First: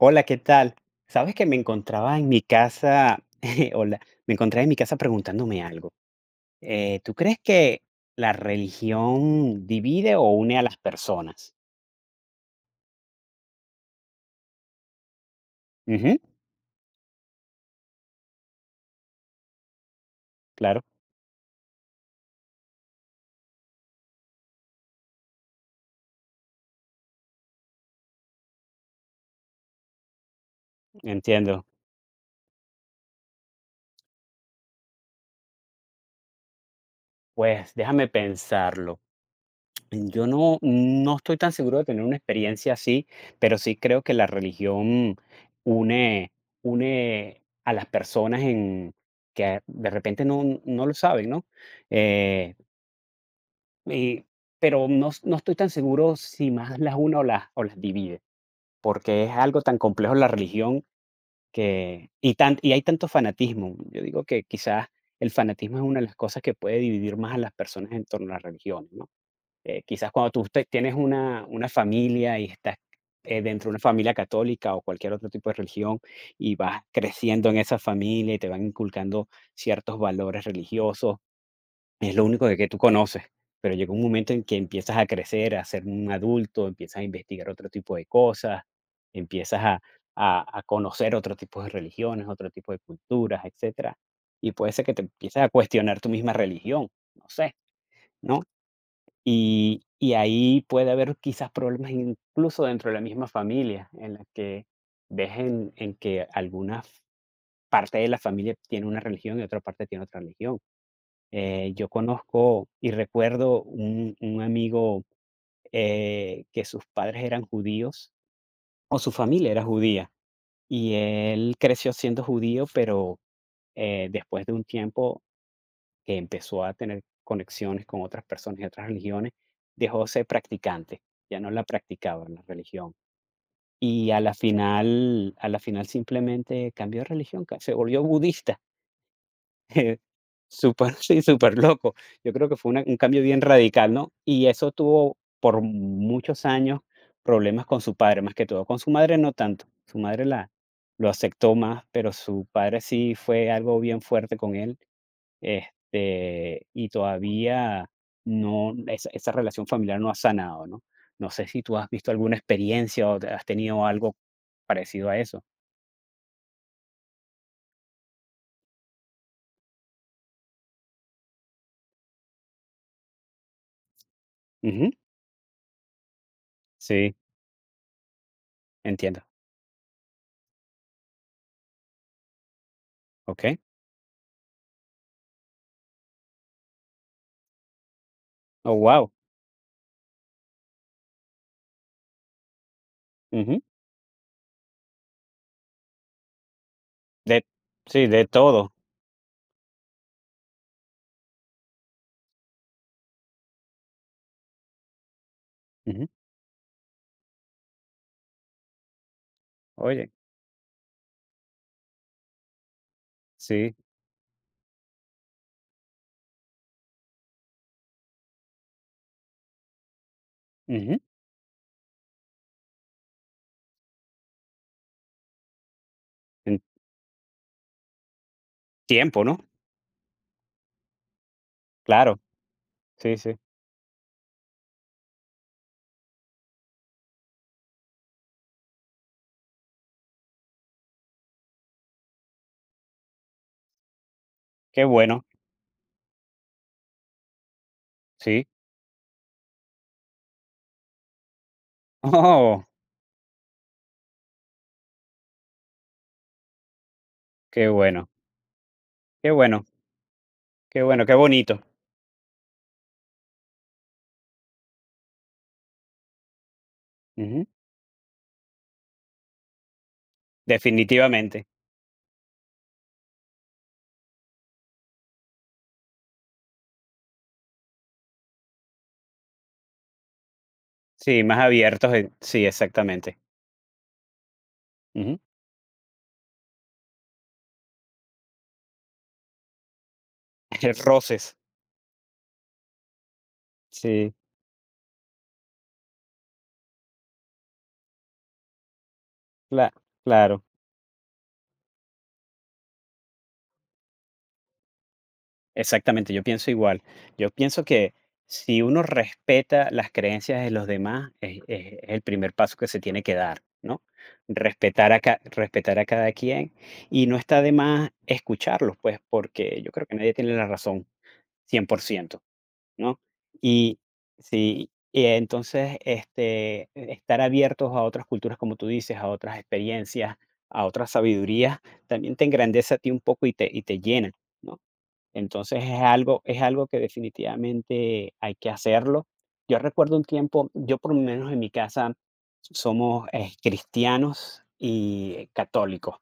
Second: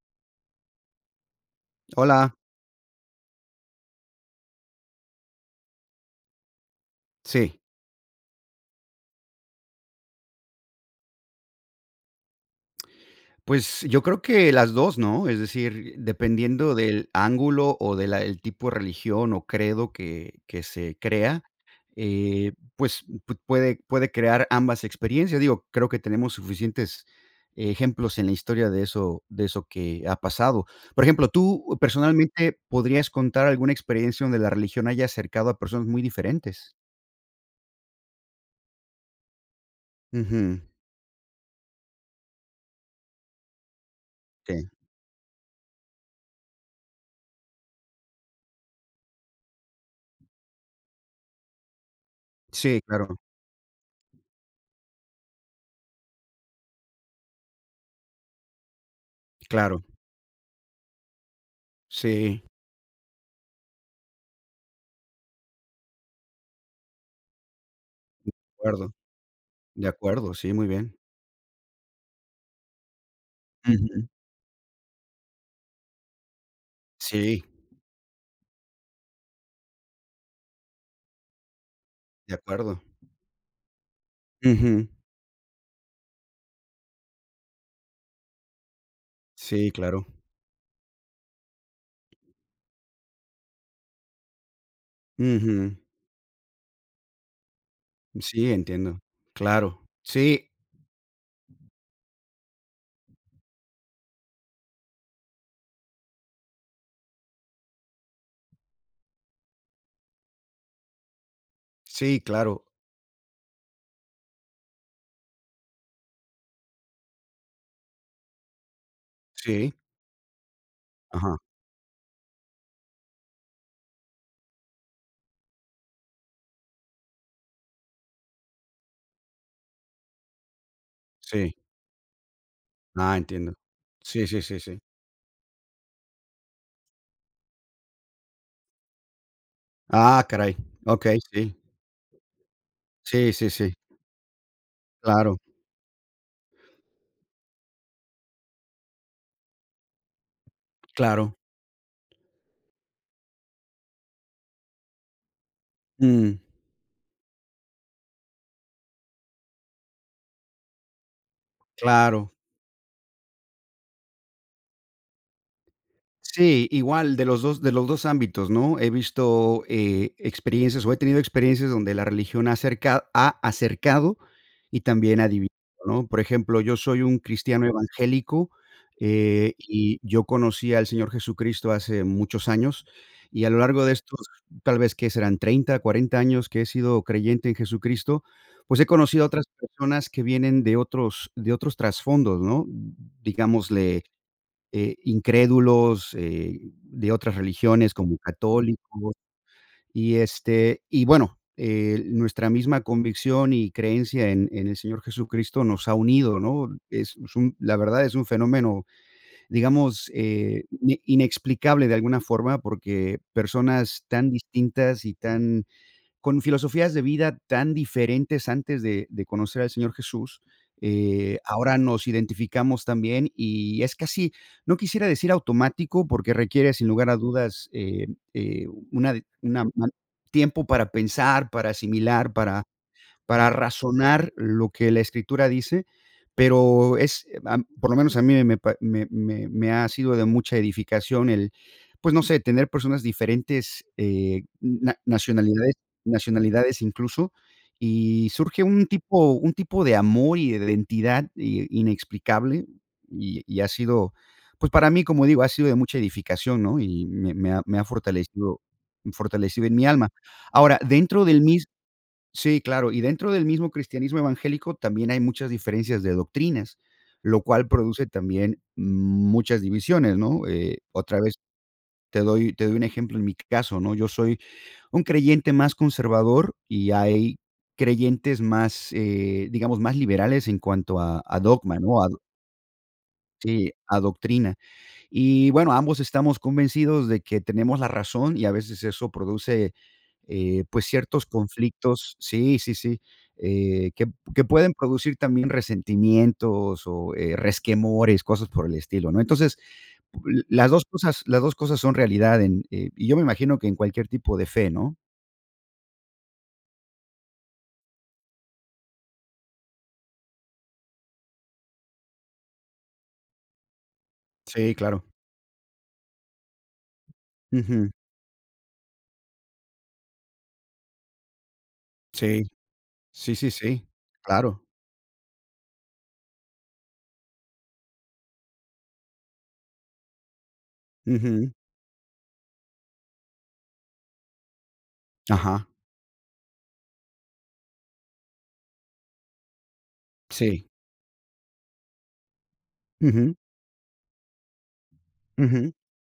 Hola, ¿qué tal? Sabes que me encontraba en Hola, mi casa, hola, me encontraba en mi casa preguntándome algo. ¿tú crees sí. que la religión divide o une a las personas? Pues, yo creo que las 2, ¿no? Es decir, Ujú, dependiendo del ángulo o del tipo de religión o credo que claro, se crea, pues, pu puede puede crear ambas experiencias. Digo, creo que tenemos suficientes ejemplos en la historia de eso que ha pasado. Por ejemplo, entiendo. tú personalmente, ¿podrías contar alguna experiencia donde la religión haya acercado a personas muy diferentes? Pues déjame pensarlo. Yo no, Ujú. no estoy tan seguro de tener una experiencia así, pero sí creo que la Sí. religión une, une a las personas en que de repente no lo saben, ¿no? Eh, Sí, claro, Y pero no estoy tan seguro si más las une o las divide, porque es algo tan claro. complejo la religión que y Sí, tan y hay tanto fanatismo. Yo digo que quizás el fanatismo es una de las cosas que puede dividir más a las personas en torno a de las religiones, acuerdo. ¿no? De Quizás cuando acuerdo, tú sí, te muy tienes bien. una familia y estás dentro de una Ujú. familia católica o cualquier otro tipo de religión y vas Sí, creciendo en esa familia y te van inculcando ciertos valores religiosos, es lo de único de que tú acuerdo. conoces, pero llega un momento en que Ujú. empiezas a crecer, a ser un adulto, empiezas a investigar otro tipo de cosas, empiezas Sí, claro. A conocer otro tipo de religiones, otro tipo de culturas, etcétera, y puede ser que te empieces a Ujú. cuestionar tu misma religión, no sé, ¿no? Sí, entiendo. Y Claro. y Sí, ahí puede haber quizás problemas incluso dentro de la misma familia, en la que ves en que alguna parte de la familia tiene una religión y otra parte tiene otra religión. Yo sí, claro. conozco y recuerdo un amigo, que sus padres eran judíos, o su familia era Sí. judía, y Ajá. él creció siendo judío, pero, después de un tiempo que empezó a tener conexiones con otras personas y otras religiones, dejó de ser practicante, ya no Sí. la practicaba la religión. Ah, entiendo. Y Sí, sí, sí, sí. A la final simplemente cambió de religión, ca se volvió budista. Ah, caray. Súper, Okey, sí, sí. súper loco. Yo creo que fue una un cambio Sí, bien sí, sí. radical, ¿no? Y eso tuvo Claro, por muchos años problemas con su padre, más que todo. Con su madre no tanto. Su madre la lo claro. aceptó más, pero su padre sí fue algo bien fuerte con él, Mm, y todavía no esa relación familiar no ha sanado, ¿no? No sé si tú has visto claro. alguna experiencia o te has tenido algo parecido a eso. Sí, igual de los 2 ámbitos, ¿no? He visto, experiencias, o he tenido experiencias donde la religión ha acercado y Ujú. también ha dividido, ¿no? Por ejemplo, yo soy Sí, un cristiano evangélico, entiendo. Y yo conocí al Señor Jesucristo hace muchos años, y a lo Okey. largo de estos, tal vez, ¿que serán? 30, 40 años que he sido creyente en Jesucristo, Oh, pues he wow. conocido a otras personas que vienen de otros trasfondos, ¿no? Digámosle, incrédulos, de otras De religiones sí, como de todo. católicos y, este, y bueno, nuestra misma convicción y creencia en el Señor Jesucristo nos ha Ujú. unido, ¿no? Es un la verdad es un fenómeno, digamos, Oye, inexplicable de alguna forma, porque sí. personas tan distintas y tan con filosofías de vida tan diferentes antes de conocer al Señor Jesús, Ujú. Ahora nos identificamos también, y es casi, no quisiera decir automático, porque En requiere, sin lugar a dudas, eh, una tiempo, ¿no? una ma tiempo para pensar, para Claro. asimilar, Sí, sí. para razonar lo que la Escritura dice, pero es, por lo menos a mí me pa me me me ha sido de mucha edificación el, pues, no sé, tener personas diferentes, Qué na bueno. nacionalidades incluso, y Sí. surge un tipo de amor y de identidad i Oh, inexplicable, y ha sido, pues, para mí, como digo, ha sido de mucha edificación, ¿no? Y qué me ha bueno, fortalecido qué bueno, en mi alma. Ahora, qué bueno, qué dentro del bonito. mis sí, claro, y dentro del mismo cristianismo evangélico también hay muchas diferencias de doctrinas, lo Ujú. cual produce también muchas divisiones, ¿no? Otra vez Definitivamente. Te doy un ejemplo en mi caso, ¿no? Yo soy un creyente más conservador y hay creyentes más, digamos, más liberales en cuanto Sí, más a dogma, abiertos ¿no? A en sí, exactamente. sí, a doctrina. Ujú. Y bueno, ambos estamos convencidos de que tenemos la razón y a veces eso produce, pues, ciertos Roces. conflictos sí, sí, sí, eh, que Sí, que pueden producir también resentimientos o, resquemores, cosas por el estilo, ¿no? Entonces, cla l claro. las 2 cosas son realidad en, y yo me imagino que en cualquier tipo de fe, ¿no? Exactamente, yo pienso igual. Yo pienso que si uno respeta las creencias de los demás, es el primer paso que se tiene que dar, ¿no? Sí, Respetar a, claro. Respetar a cada quien y no está de Ujú. más escucharlos, pues, porque yo creo que nadie tiene la razón 100%, Sí. ¿no? Sí, sí, Y sí. Claro. sí, y entonces este, estar abiertos a otras culturas, como tú dices, a otras experiencias, a otras Ujú. sabidurías, también te engrandece a ti un poco y te llena, ¿no? Entonces Ajá. Es algo que definitivamente hay que hacerlo. Yo recuerdo un tiempo, Sí. yo por lo menos en mi casa somos, Ujú. cristianos y Ujú. católicos,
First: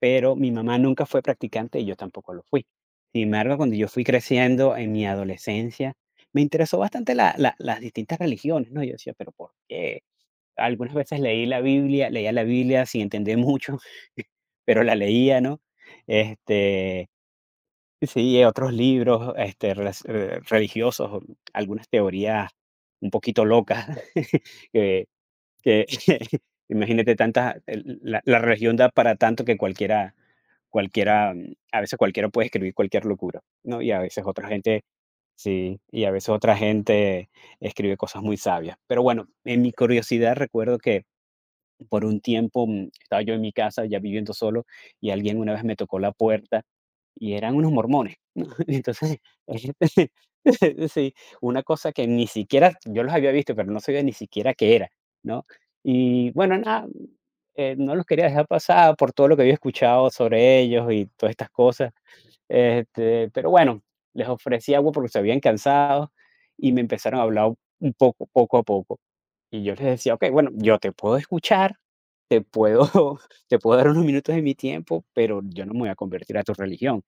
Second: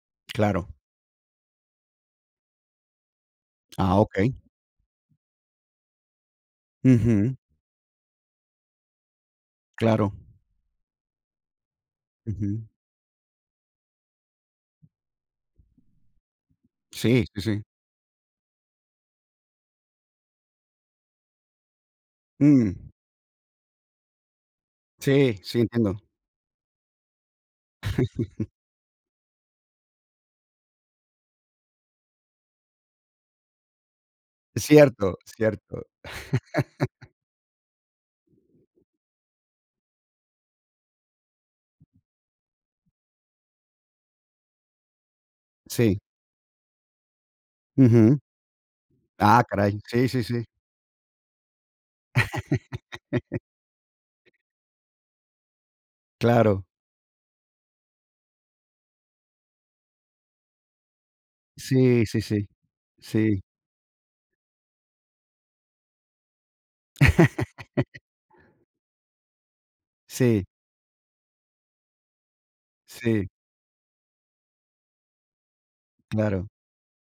pero mi Claro. mamá nunca fue practicante y yo tampoco lo fui. Sin embargo, cuando yo Ah, fui okey. creciendo en mi adolescencia, me interesó bastante la Ujú. la las distintas religiones, ¿no? Yo decía: "¿Pero por qué?". Claro. Algunas veces leí la Biblia, leía la Ujú. Biblia sin entender mucho, pero la leía, ¿no? Este Sí, sí, sí. Sí, otros libros, relac religiosos, o algunas teorías Mm, un poquito locas que sí, sí, que entiendo. imagínate tantas el la la religión da para tanto que cualquiera, a veces cualquiera puede escribir cualquier locura, ¿no? Y a veces otra Es gente cierto, sí, cierto. y a veces otra gente escribe cosas muy sabias. Pero bueno, en mi curiosidad recuerdo que por un tiempo estaba yo en mi casa ya viviendo solo y alguien una vez me Sí. tocó la puerta y eran unos mormones, Ujú. ¿no? Entonces, Ah, caray. Sí, sí, sí. sí, una cosa que ni siquiera yo los había visto, pero no sabía ni siquiera qué era, ¿no? Y bueno, Claro. nada, no los quería dejar pasar por todo lo que había escuchado sobre ellos y todas estas cosas. Sí, sí, sí. Sí, Pero bueno, les ofrecí agua porque se habían cansado y me empezaron a hablar un poco, poco a poco. Y yo les decía: "Okey, sí, bueno, yo te puedo escuchar, te puedo sí, te puedo dar unos minutos de mi tiempo, pero yo no me voy a convertir a claro. tu religión.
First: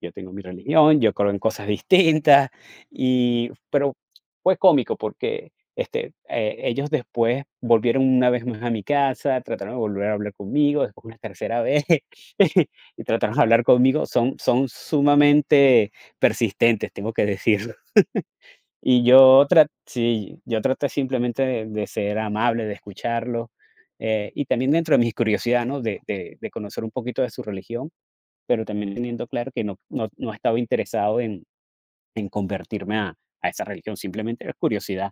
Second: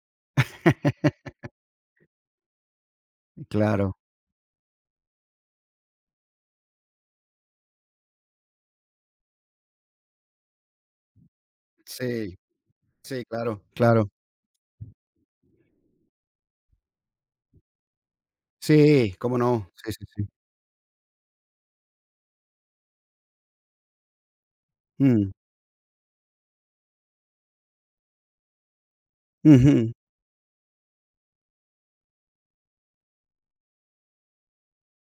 Yo tengo mi religión, yo creo en cosas distintas". Pero Claro. fue cómico porque, ellos después volvieron una vez más a mi casa, trataron de volver a hablar conmigo, después una tercera vez, Sí, y sí, trataron de claro, hablar conmigo. claro. Son sumamente persistentes, tengo que decirlo. Y Sí, cómo yo tra no. Sí, sí, sí. Sí, yo traté simplemente de ser amable, de escucharlo, y también dentro de mi Mm, curiosidad, ¿no? De conocer un poquito de su religión, pero también teniendo claro que ujú. No estaba interesado en convertirme a esa religión, simplemente era curiosidad.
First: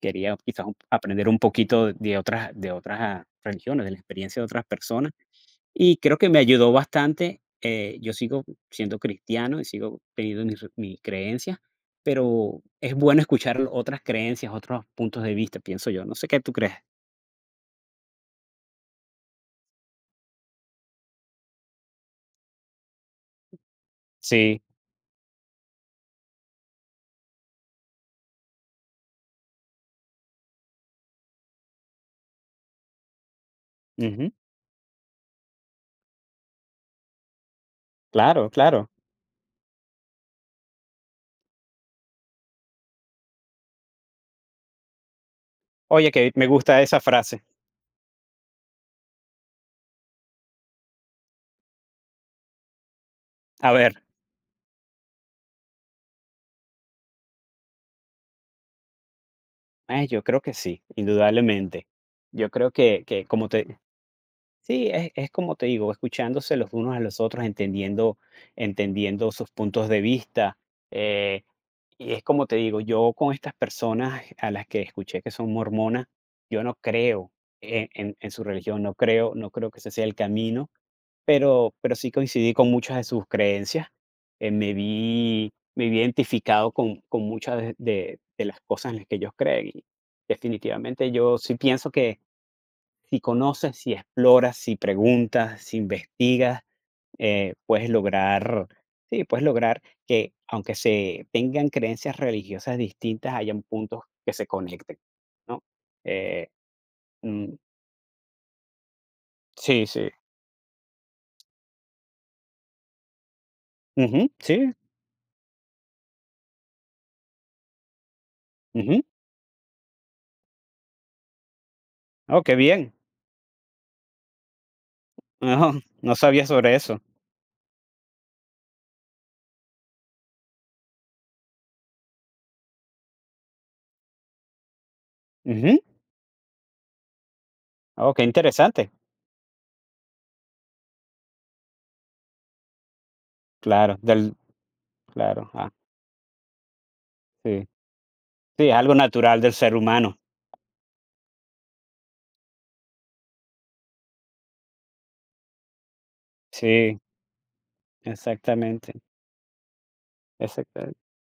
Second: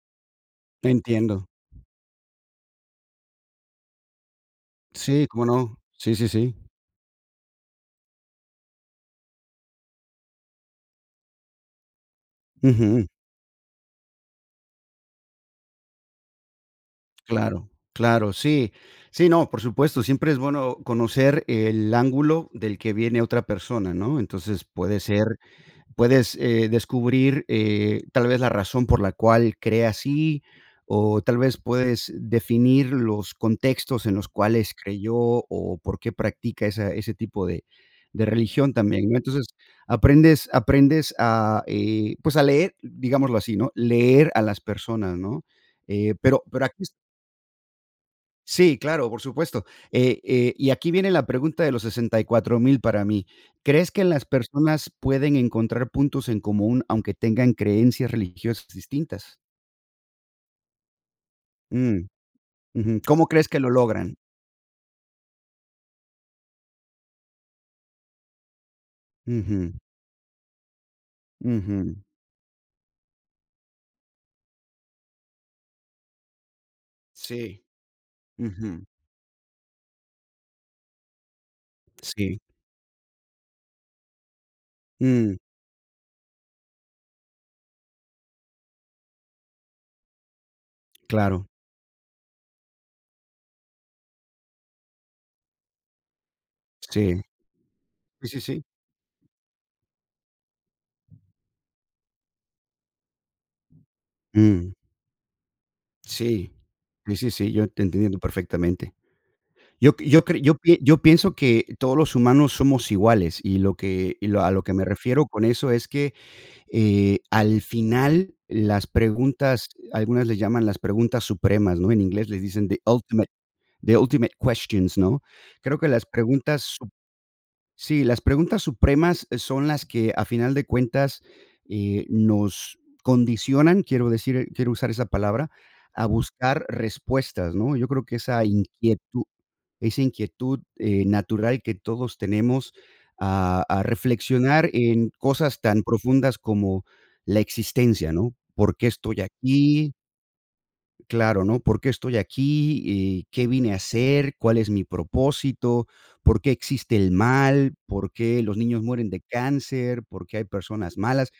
Quería quizás un aprender un Entiendo. poquito de otras religiones, de la experiencia de otras personas, Sí, cómo no. y Sí, creo sí, que me sí. ayudó bastante. Yo sigo siendo cristiano y sigo teniendo mis creencias, pero es Ujú. bueno escuchar otras creencias, otros puntos de vista, pienso yo. No sé qué tú crees. Claro, claro, sí. Sí, no, por supuesto, siempre es bueno conocer el ángulo del que viene otra persona, ¿no? Sí, Entonces, puede ser puedes, descubrir, tal vez la razón por la cual cree así, o tal vez puedes definir los contextos en los ujú, cuales creyó, o por qué practica esa ese tipo de claro, religión claro. también, ¿no? Entonces, aprendes a, pues, a leer, digámoslo así, ¿no? Leer a las personas, ¿no? Oye, que me Pero gusta aquí esa frase. sí, claro, por supuesto. Y aquí viene la pregunta de los 64.000 para mí. A ¿Crees ver, que las personas pueden encontrar puntos en común aunque tengan creencias religiosas distintas? Yo creo que sí, indudablemente. Mm, Yo creo ujú. Que ¿Cómo crees como que lo te logran? Sí, es como te digo, escuchándose los unos a los otros, entendiendo, entendiendo sus Ujú, puntos de vista. eh, ujú. y es como te digo, yo con estas personas a las que escuché que son mormonas, yo no creo Sí, en, en su religión, ujú, no creo, no creo que ese sea el camino, pero sí sí. coincidí con muchas de sus creencias. Mm, Me vi identificado con muchas de, de las cosas en las que ellos creen. Y definitivamente yo claro, sí pienso si conoces, si exploras, si preguntas, si investigas, sí. Puedes Sí, sí, sí. lograr, sí, puedes lograr que, aunque se tengan creencias religiosas distintas, hayan puntos que se Mm, conecten, ¿no? Eh, sí. Sí, sí, sí, mm, yo te entiendo perfectamente. sí, Yo sí. yo cre yo pi yo pienso que todos los humanos somos iguales, y Ujú, lo a lo que sí. me refiero con eso es que, al final las Ujú. preguntas, algunas le llaman las preguntas supremas, ¿no? En inglés Oh, les qué dicen bien. The ultimate questions, ¿no? Creo No, que las no sabía preguntas sobre su eso. sí, las preguntas supremas son las que a final de cuentas, nos condicionan, quiero usar esa palabra, Ujú. a buscar respuestas, ¿no? Yo creo Oh, que qué interesante. Esa inquietud, natural que todos tenemos a Claro, del, reflexionar en claro, cosas ah, tan profundas como la sí. existencia, ¿no? Sí, es ¿Por qué algo estoy natural del ser aquí? humano. Claro, ¿no? ¿Por qué estoy aquí? Y, ¿qué vine a hacer? ¿Cuál es mi propósito? ¿Por qué existe Sí, el mal? ¿Por qué los niños exactamente, mueren de cáncer? ¿Por qué hay personas exactamente. malas?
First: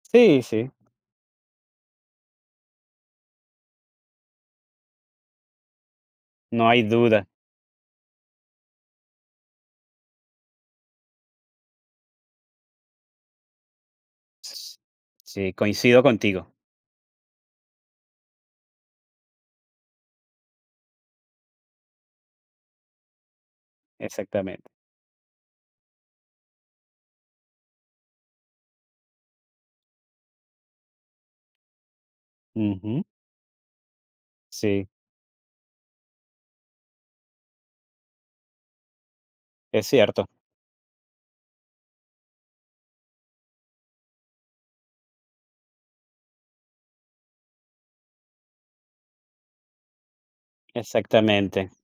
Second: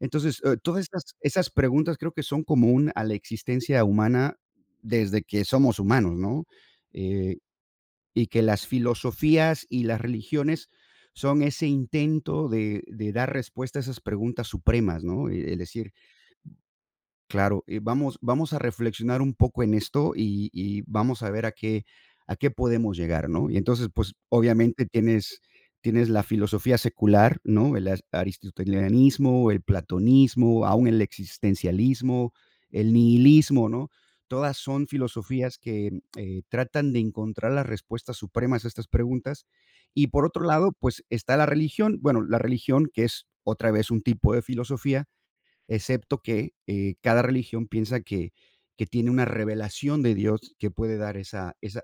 Entonces, Sí, sí, todas esas preguntas creo que son común a la existencia humana desde que somos humanos, ¿no? no hay duda. Eh y que las filosofías y las religiones son ese intento de dar respuesta a esas preguntas supremas, ¿no? Sí, Es decir, coincido contigo, claro, vamos a reflexionar un poco en esto y vamos a ver a qué podemos llegar, ¿no? Y entonces, pues, exactamente. obviamente tienes la filosofía secular, ¿no? El as aristotelianismo, el platonismo, aún el existencialismo, el Ujú, nihilismo, ¿no? Todas son sí, filosofías que, tratan de encontrar las respuestas supremas a estas preguntas. es Y por cierto, otro lado, pues, está la religión, bueno, la religión, que es otra vez un tipo de filosofía excepto que, cada religión piensa que tiene una revelación de Dios que puede dar exactamente, esa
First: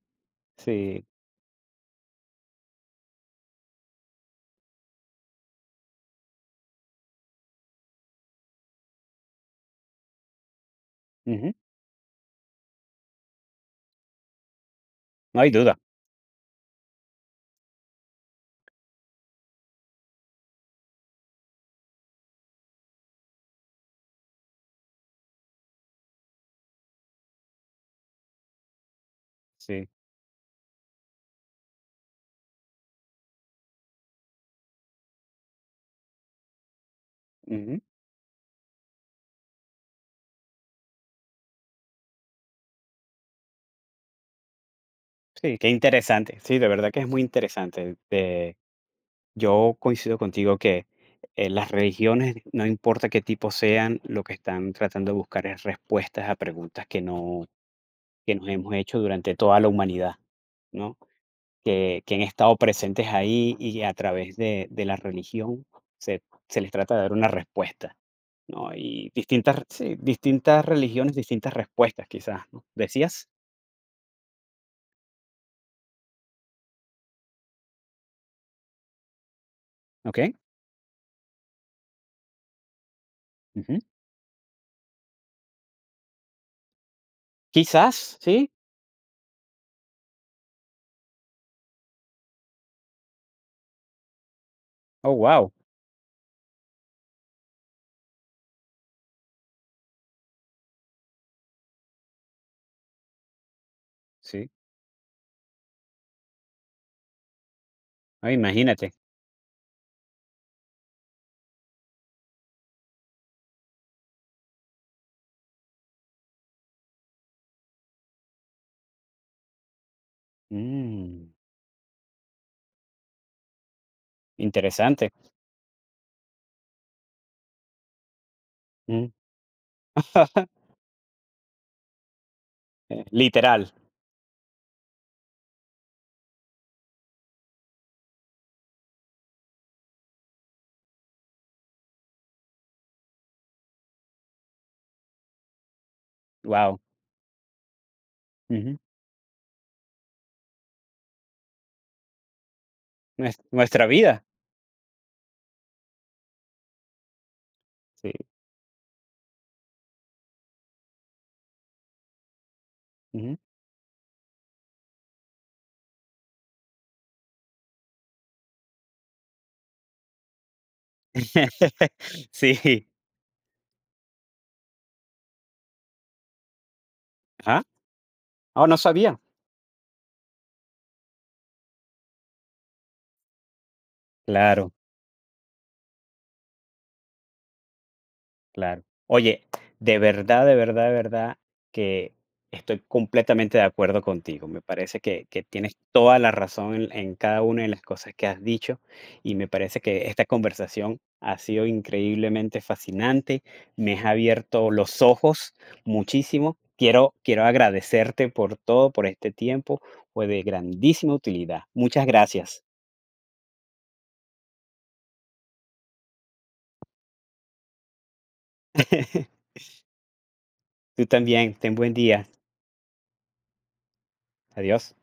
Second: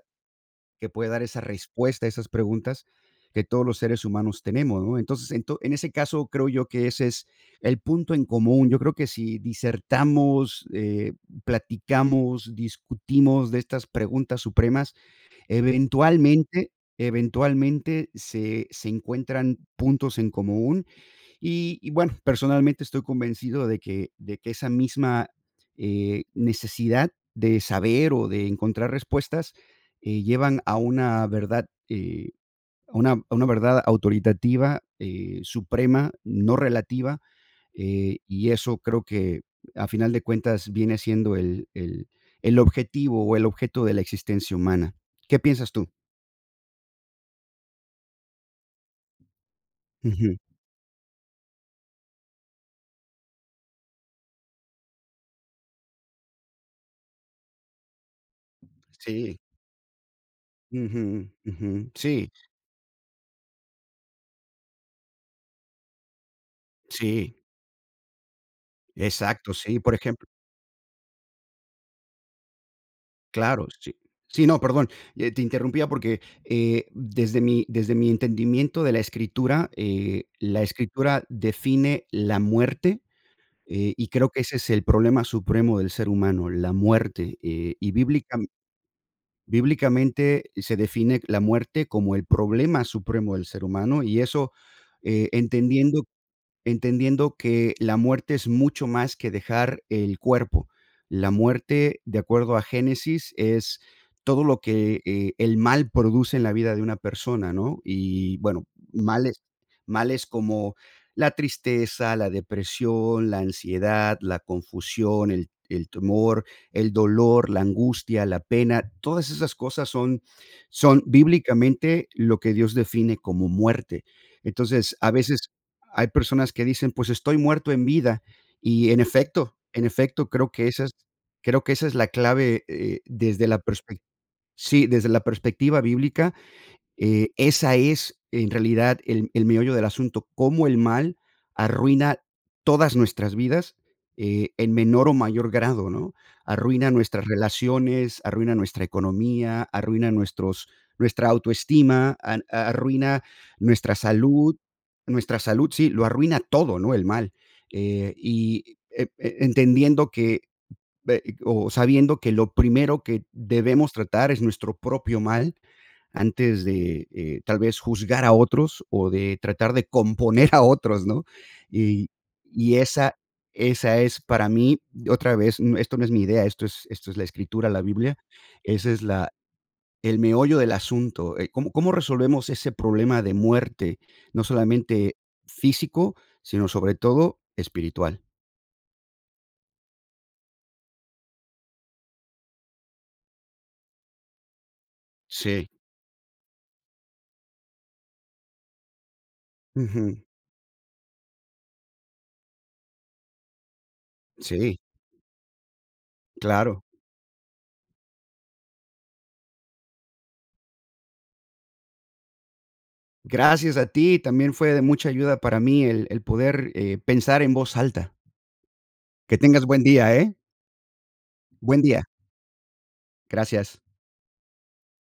sí, respuesta a esas preguntas que todos los seres humanos tenemos, ¿no? Entonces, ento en ese caso, creo yo que ese es el punto en común. Yo creo que si disertamos, ujú, platicamos, discutimos de estas preguntas supremas, no hay duda, eventualmente se encuentran puntos en común y bueno, personalmente estoy convencido de que esa misma, necesidad de saber o de encontrar respuestas, sí, llevan a una verdad, eh, a una verdad autoritativa, suprema, no relativa, ujú, y eso creo que a final de cuentas viene siendo el objetivo o el objeto de la existencia humana. ¿Qué sí, qué piensas tú? interesante, sí, de verdad que es muy interesante, yo coincido Ujú. contigo que, las religiones, no importa qué tipo sean, lo que están tratando de buscar es respuestas a preguntas que no que nos hemos hecho durante Sí. toda la humanidad, ¿no? Ujú, ujú. Que han Sí, estado presentes ahí y a través de la religión se se les trata de dar una sí, respuesta, ¿no? Y exacto, distintas sí. Por sí, ejemplo distintas religiones, distintas respuestas quizás, ¿no? ¿Decías? claro, sí. Sí, no, perdón, te interrumpía porque, desde mi entendimiento de Okey, la escritura define la muerte, ujú. Y creo que ese es el problema supremo del ser humano, la muerte, Quizás, sí. bíblicamente se define la muerte como el problema supremo del ser humano, y eso, Oh, wow, entendiendo entendiendo que la muerte es mucho más que dejar el cuerpo. La muerte, de acuerdo a Génesis, es todo sí. lo que, el mal produce en la vida de una persona, ¿no? Ah, Y bueno, imagínate. males como la tristeza, la depresión, la ansiedad, la confusión, el temor, el dolor, la angustia, la pena, todas esas cosas son son Mm, bíblicamente lo que Dios define como muerte. Entonces, a interesante. veces hay personas que dicen: "Pues estoy muerto en vida", y Mm. En efecto, creo que esa es creo que esa es la clave, desde la literal. perspectiva sí, desde la perspectiva bíblica, esa es, en realidad, el meollo del asunto, cómo el mal arruina todas nuestras vidas, en menor o mayor grado, ¿no? Wow. Arruina nuestras relaciones, arruina Ujú. nuestra economía, arruina nuestros nuestra autoestima, arruina Nues nuestra nuestra vida. salud sí, lo arruina todo, ¿no? El mal. Sí. Entendiendo que, o sabiendo que lo primero que Ujú. debemos tratar es nuestro propio mal, antes de, tal vez, juzgar a otros o de tratar de componer a otros, ¿no? Y y Sí. esa esa es para mí, otra vez, n esto no es mi idea, esto es la Ah. Escritura, la Biblia. Oh, no Esa es sabía. la el meollo del asunto, ¿cómo resolvemos ese problema de muerte? No Claro. solamente físico, sino sobre todo espiritual. Claro. Oye, de verdad, de verdad, de verdad que estoy completamente de acuerdo contigo. Me parece que Sí. tienes toda la razón en cada una de las cosas que has dicho y me parece que Ujú. esta conversación ha sido increíblemente fascinante. Me has abierto Sí, los ojos muchísimo. claro. Quiero, quiero agradecerte por todo, por este tiempo. Fue de grandísima utilidad. Muchas gracias. Gracias a ti, también fue de mucha ayuda para mí el poder, pensar en voz alta. Que tengas buen día, ¿eh? Tú también. Ten Buen buen día. día. Gracias. Adiós.